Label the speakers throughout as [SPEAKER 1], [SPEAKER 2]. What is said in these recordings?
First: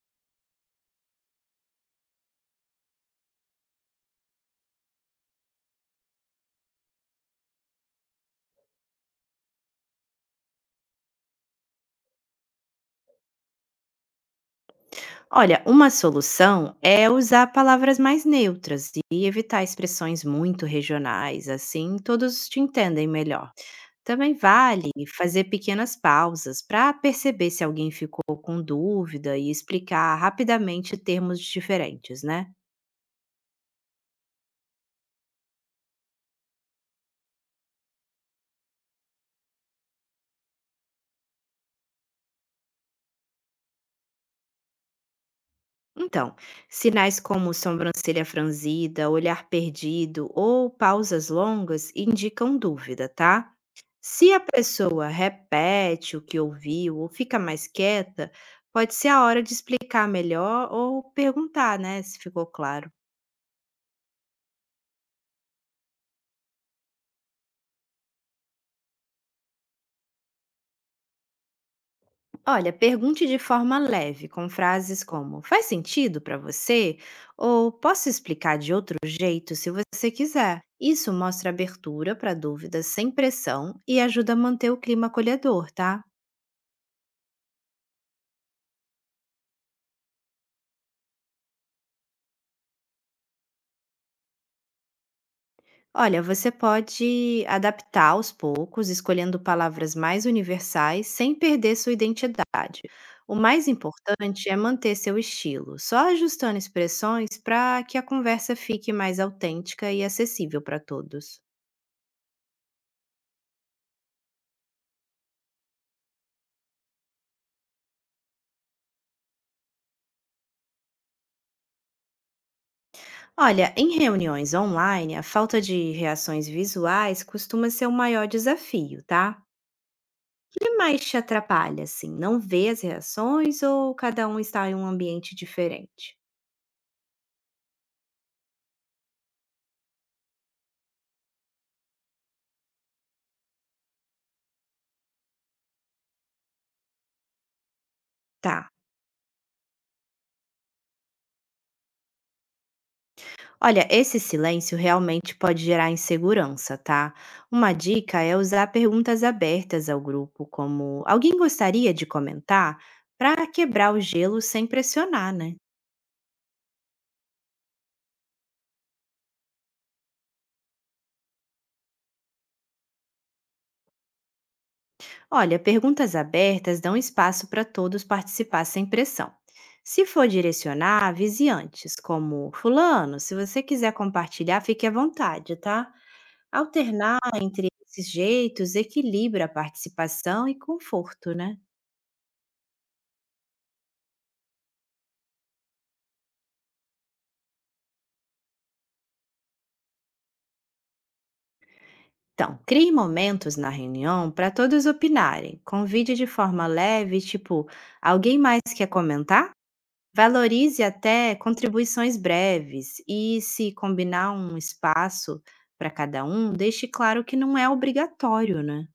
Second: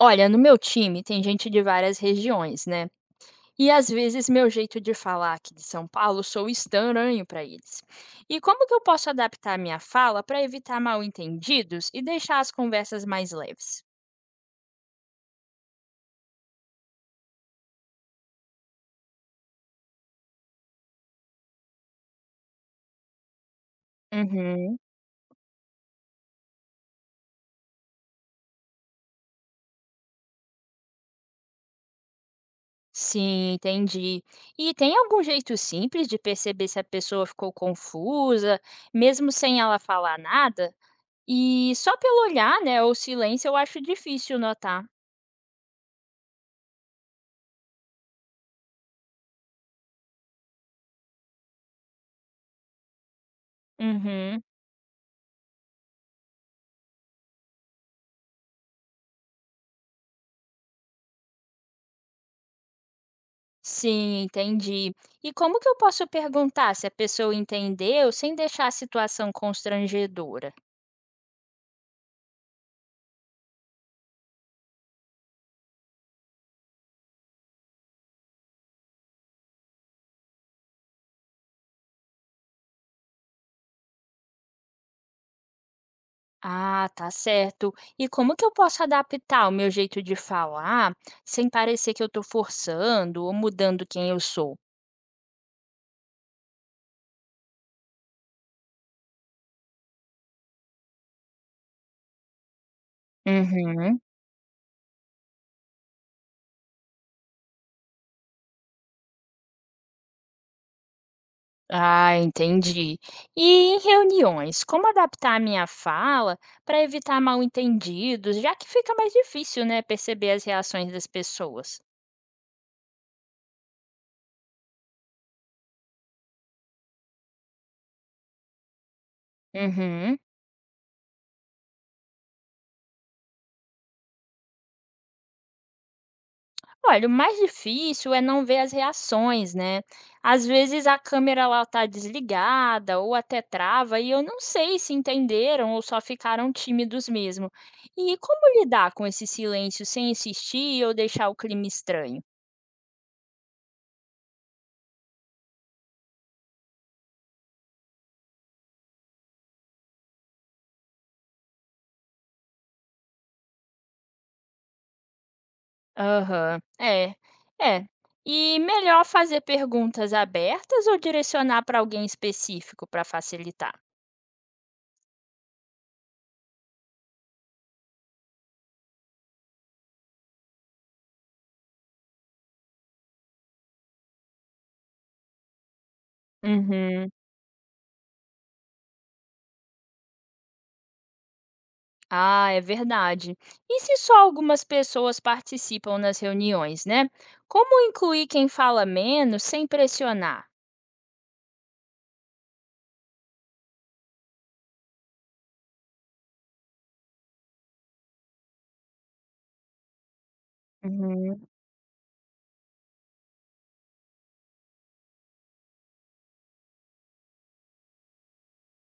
[SPEAKER 1] Olha, no meu time tem gente de várias regiões, né? E às vezes meu jeito de falar aqui de São Paulo sou estranho para eles. E como que eu posso adaptar minha fala para evitar mal-entendidos e deixar as conversas mais leves?
[SPEAKER 2] Olha, uma solução é usar palavras mais neutras e evitar expressões muito regionais, assim todos te entendem melhor. Também
[SPEAKER 1] Uhum.
[SPEAKER 2] vale fazer pequenas pausas para perceber se alguém ficou com dúvida e explicar rapidamente termos diferentes, né?
[SPEAKER 1] Sim, entendi. E tem algum jeito simples de perceber se a pessoa ficou confusa, mesmo sem ela falar nada? E só pelo olhar, né, ou silêncio, eu acho difícil notar.
[SPEAKER 2] Então, sinais como sobrancelha franzida, olhar perdido ou pausas longas indicam dúvida, tá? Se a
[SPEAKER 1] Uhum.
[SPEAKER 2] pessoa repete o que ouviu ou fica mais quieta, pode ser a hora de explicar melhor ou perguntar, né, se ficou claro.
[SPEAKER 1] Sim, entendi. E como que eu posso perguntar se a pessoa entendeu sem deixar a situação constrangedora?
[SPEAKER 2] Olha, pergunte de forma leve, com frases como: "Faz sentido para você?" ou "Posso explicar de outro jeito se você quiser". Isso mostra abertura para dúvidas sem pressão e ajuda a manter o clima acolhedor, tá?
[SPEAKER 1] Ah, tá certo. E como que eu posso adaptar o meu jeito de falar sem parecer que eu estou forçando ou mudando quem eu sou?
[SPEAKER 2] Olha, você pode adaptar aos poucos, escolhendo palavras mais universais sem perder sua identidade. O mais
[SPEAKER 1] Uhum.
[SPEAKER 2] importante é manter seu estilo, só ajustando expressões para que a conversa fique mais autêntica e acessível para todos.
[SPEAKER 1] Ah, entendi. E em reuniões, como adaptar a minha fala para evitar mal-entendidos, já que fica mais difícil, né, perceber as reações das pessoas?
[SPEAKER 2] Olha, em reuniões online, a falta de reações visuais costuma ser o maior desafio, tá?
[SPEAKER 1] Uhum.
[SPEAKER 2] O que mais te atrapalha, assim? Não ver as reações ou cada um está em um ambiente diferente?
[SPEAKER 1] Olha, o mais difícil é não ver as reações, né? Às vezes a câmera lá tá desligada ou até trava e eu não sei se entenderam ou só ficaram tímidos mesmo. E como
[SPEAKER 2] Tá.
[SPEAKER 1] lidar com esse silêncio sem insistir ou deixar o clima estranho?
[SPEAKER 2] Olha, esse silêncio realmente pode gerar insegurança, tá? Uma dica é usar perguntas abertas ao grupo, como alguém gostaria de comentar? Para quebrar o gelo sem pressionar, né?
[SPEAKER 1] Aham, é, é. E melhor fazer perguntas abertas ou direcionar para alguém específico para facilitar?
[SPEAKER 2] Olha, perguntas abertas dão espaço para todos participar sem pressão. Se for direcionar, avise antes, como Fulano, se você quiser compartilhar, fique à vontade, tá?
[SPEAKER 1] Uhum.
[SPEAKER 2] Alternar entre esses jeitos equilibra a participação e conforto, né?
[SPEAKER 1] Ah, é verdade. E se só algumas pessoas participam nas reuniões, né? Como incluir quem fala menos sem pressionar?
[SPEAKER 2] Então, crie momentos na reunião para todos opinarem. Convide de forma leve, tipo, alguém mais quer comentar? Valorize até
[SPEAKER 1] Uhum.
[SPEAKER 2] contribuições breves e, se combinar um espaço para cada um, deixe claro que não é obrigatório, né?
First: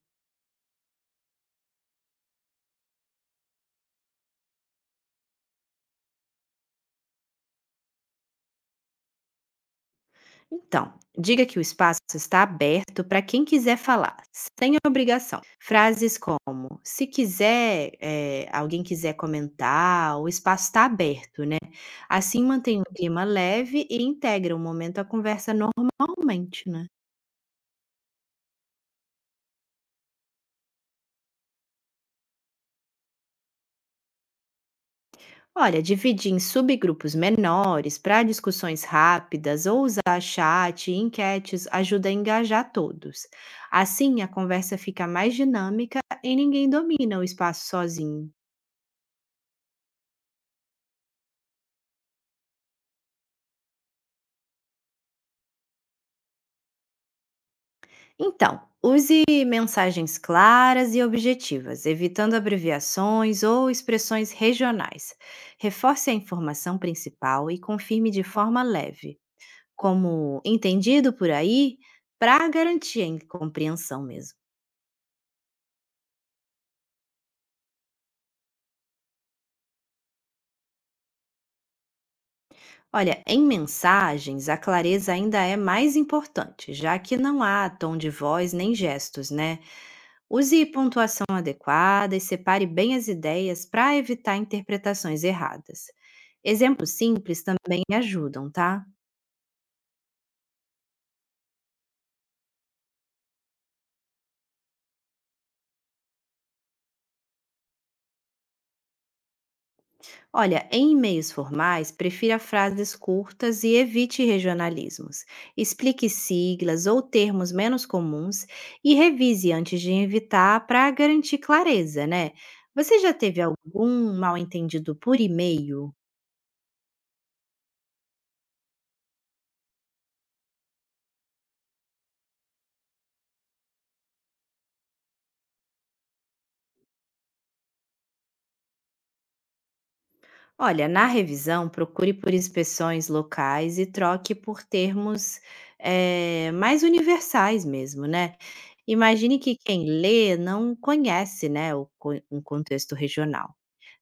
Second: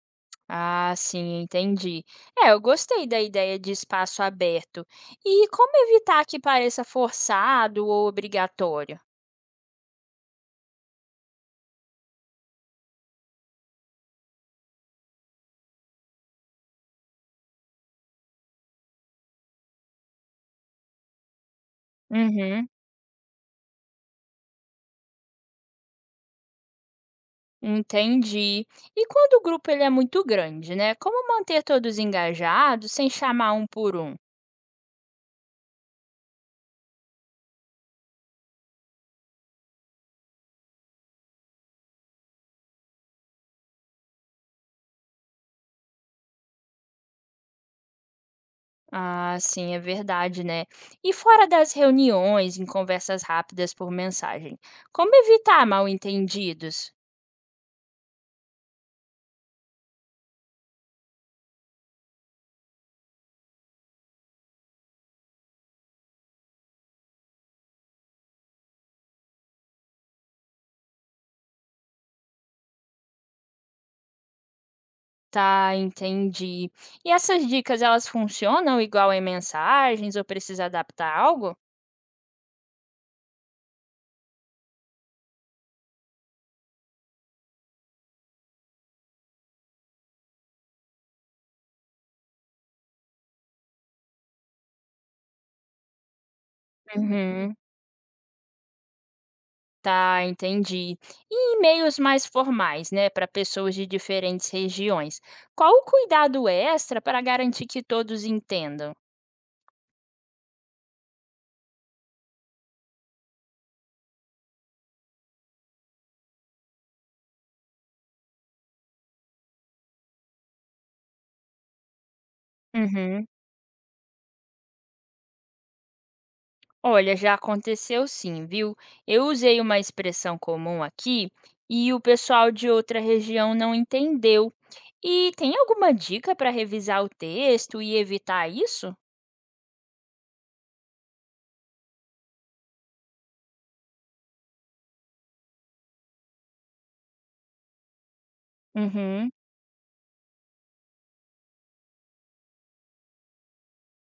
[SPEAKER 1] Ah, sim, entendi. É, eu gostei da ideia de espaço aberto. E como evitar que pareça forçado ou obrigatório?
[SPEAKER 2] Então, diga que o espaço está aberto para quem quiser falar, sem obrigação. Frases como: se quiser, alguém quiser comentar, o espaço está aberto, né? Assim
[SPEAKER 1] Uhum,
[SPEAKER 2] mantém um clima leve e integra o momento à conversa normalmente, né?
[SPEAKER 1] entendi. E quando o grupo ele é muito grande, né? Como manter todos engajados sem chamar um por um?
[SPEAKER 2] Olha, dividir em subgrupos menores para discussões rápidas ou usar chat e enquetes ajuda a engajar todos. Assim, a conversa fica mais dinâmica e ninguém domina o espaço sozinho.
[SPEAKER 1] Ah, sim, é verdade, né? E fora das reuniões, em conversas rápidas por mensagem, como evitar mal-entendidos?
[SPEAKER 2] Então, use mensagens claras e objetivas, evitando abreviações ou expressões regionais. Reforce a informação principal e confirme de forma leve, como entendido por aí, para garantir a compreensão mesmo.
[SPEAKER 1] Tá, entendi. E essas dicas, elas funcionam igual em mensagens ou precisa adaptar algo?
[SPEAKER 2] Olha, em mensagens, a clareza ainda é mais importante, já que não há tom de voz nem gestos, né? Use pontuação adequada e separe bem as ideias para evitar interpretações erradas. Exemplos simples
[SPEAKER 1] Uhum.
[SPEAKER 2] também ajudam, tá?
[SPEAKER 1] Tá, entendi. E e-mails mais formais, né, para pessoas de diferentes regiões. Qual o cuidado extra para garantir que todos entendam?
[SPEAKER 2] Olha, em e-mails formais, prefira frases curtas e evite regionalismos. Explique siglas ou termos menos comuns e revise antes de evitar para garantir clareza, né? Você já
[SPEAKER 1] Uhum.
[SPEAKER 2] teve algum mal entendido por e-mail?
[SPEAKER 1] Olha, já aconteceu sim, viu? Eu usei uma expressão comum aqui e o pessoal de outra região não entendeu. E tem alguma dica para revisar o texto e evitar isso?
[SPEAKER 2] Olha, na revisão, procure por inspeções locais e troque por termos mais universais mesmo, né?
[SPEAKER 1] Uhum.
[SPEAKER 2] Imagine que quem lê não conhece, né, um contexto regional.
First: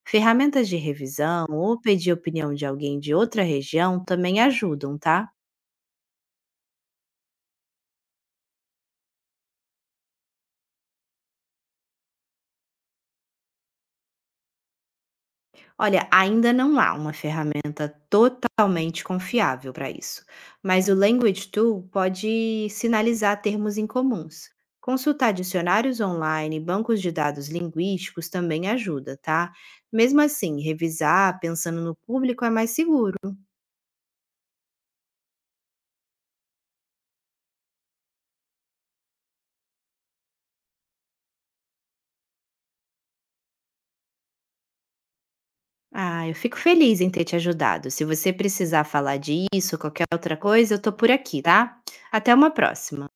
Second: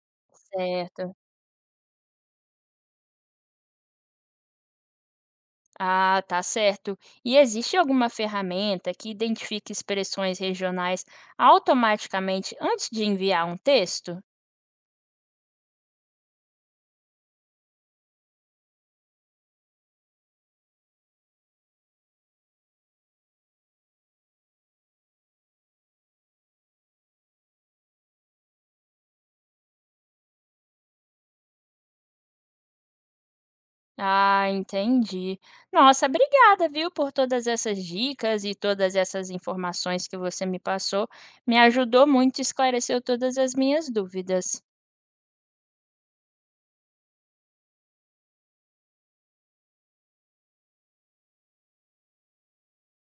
[SPEAKER 2] Ferramentas de
[SPEAKER 1] Certo.
[SPEAKER 2] revisão ou pedir opinião de alguém de outra região também ajudam, tá?
[SPEAKER 1] Ah, tá certo. E existe alguma ferramenta que identifique expressões regionais automaticamente antes de enviar um texto?
[SPEAKER 2] Olha, ainda não há uma ferramenta totalmente confiável para isso, mas o Language Tool pode sinalizar termos incomuns. Consultar dicionários online, bancos de dados linguísticos também ajuda, tá? Mesmo assim, revisar pensando no público é mais seguro.
[SPEAKER 1] Ah, entendi. Nossa, obrigada, viu, por todas essas dicas e todas essas informações que você me passou. Me ajudou muito, e esclareceu todas as minhas dúvidas.
[SPEAKER 2] Ah, eu fico feliz em ter te ajudado. Se você precisar falar disso ou qualquer outra coisa, eu tô por aqui, tá? Até uma próxima.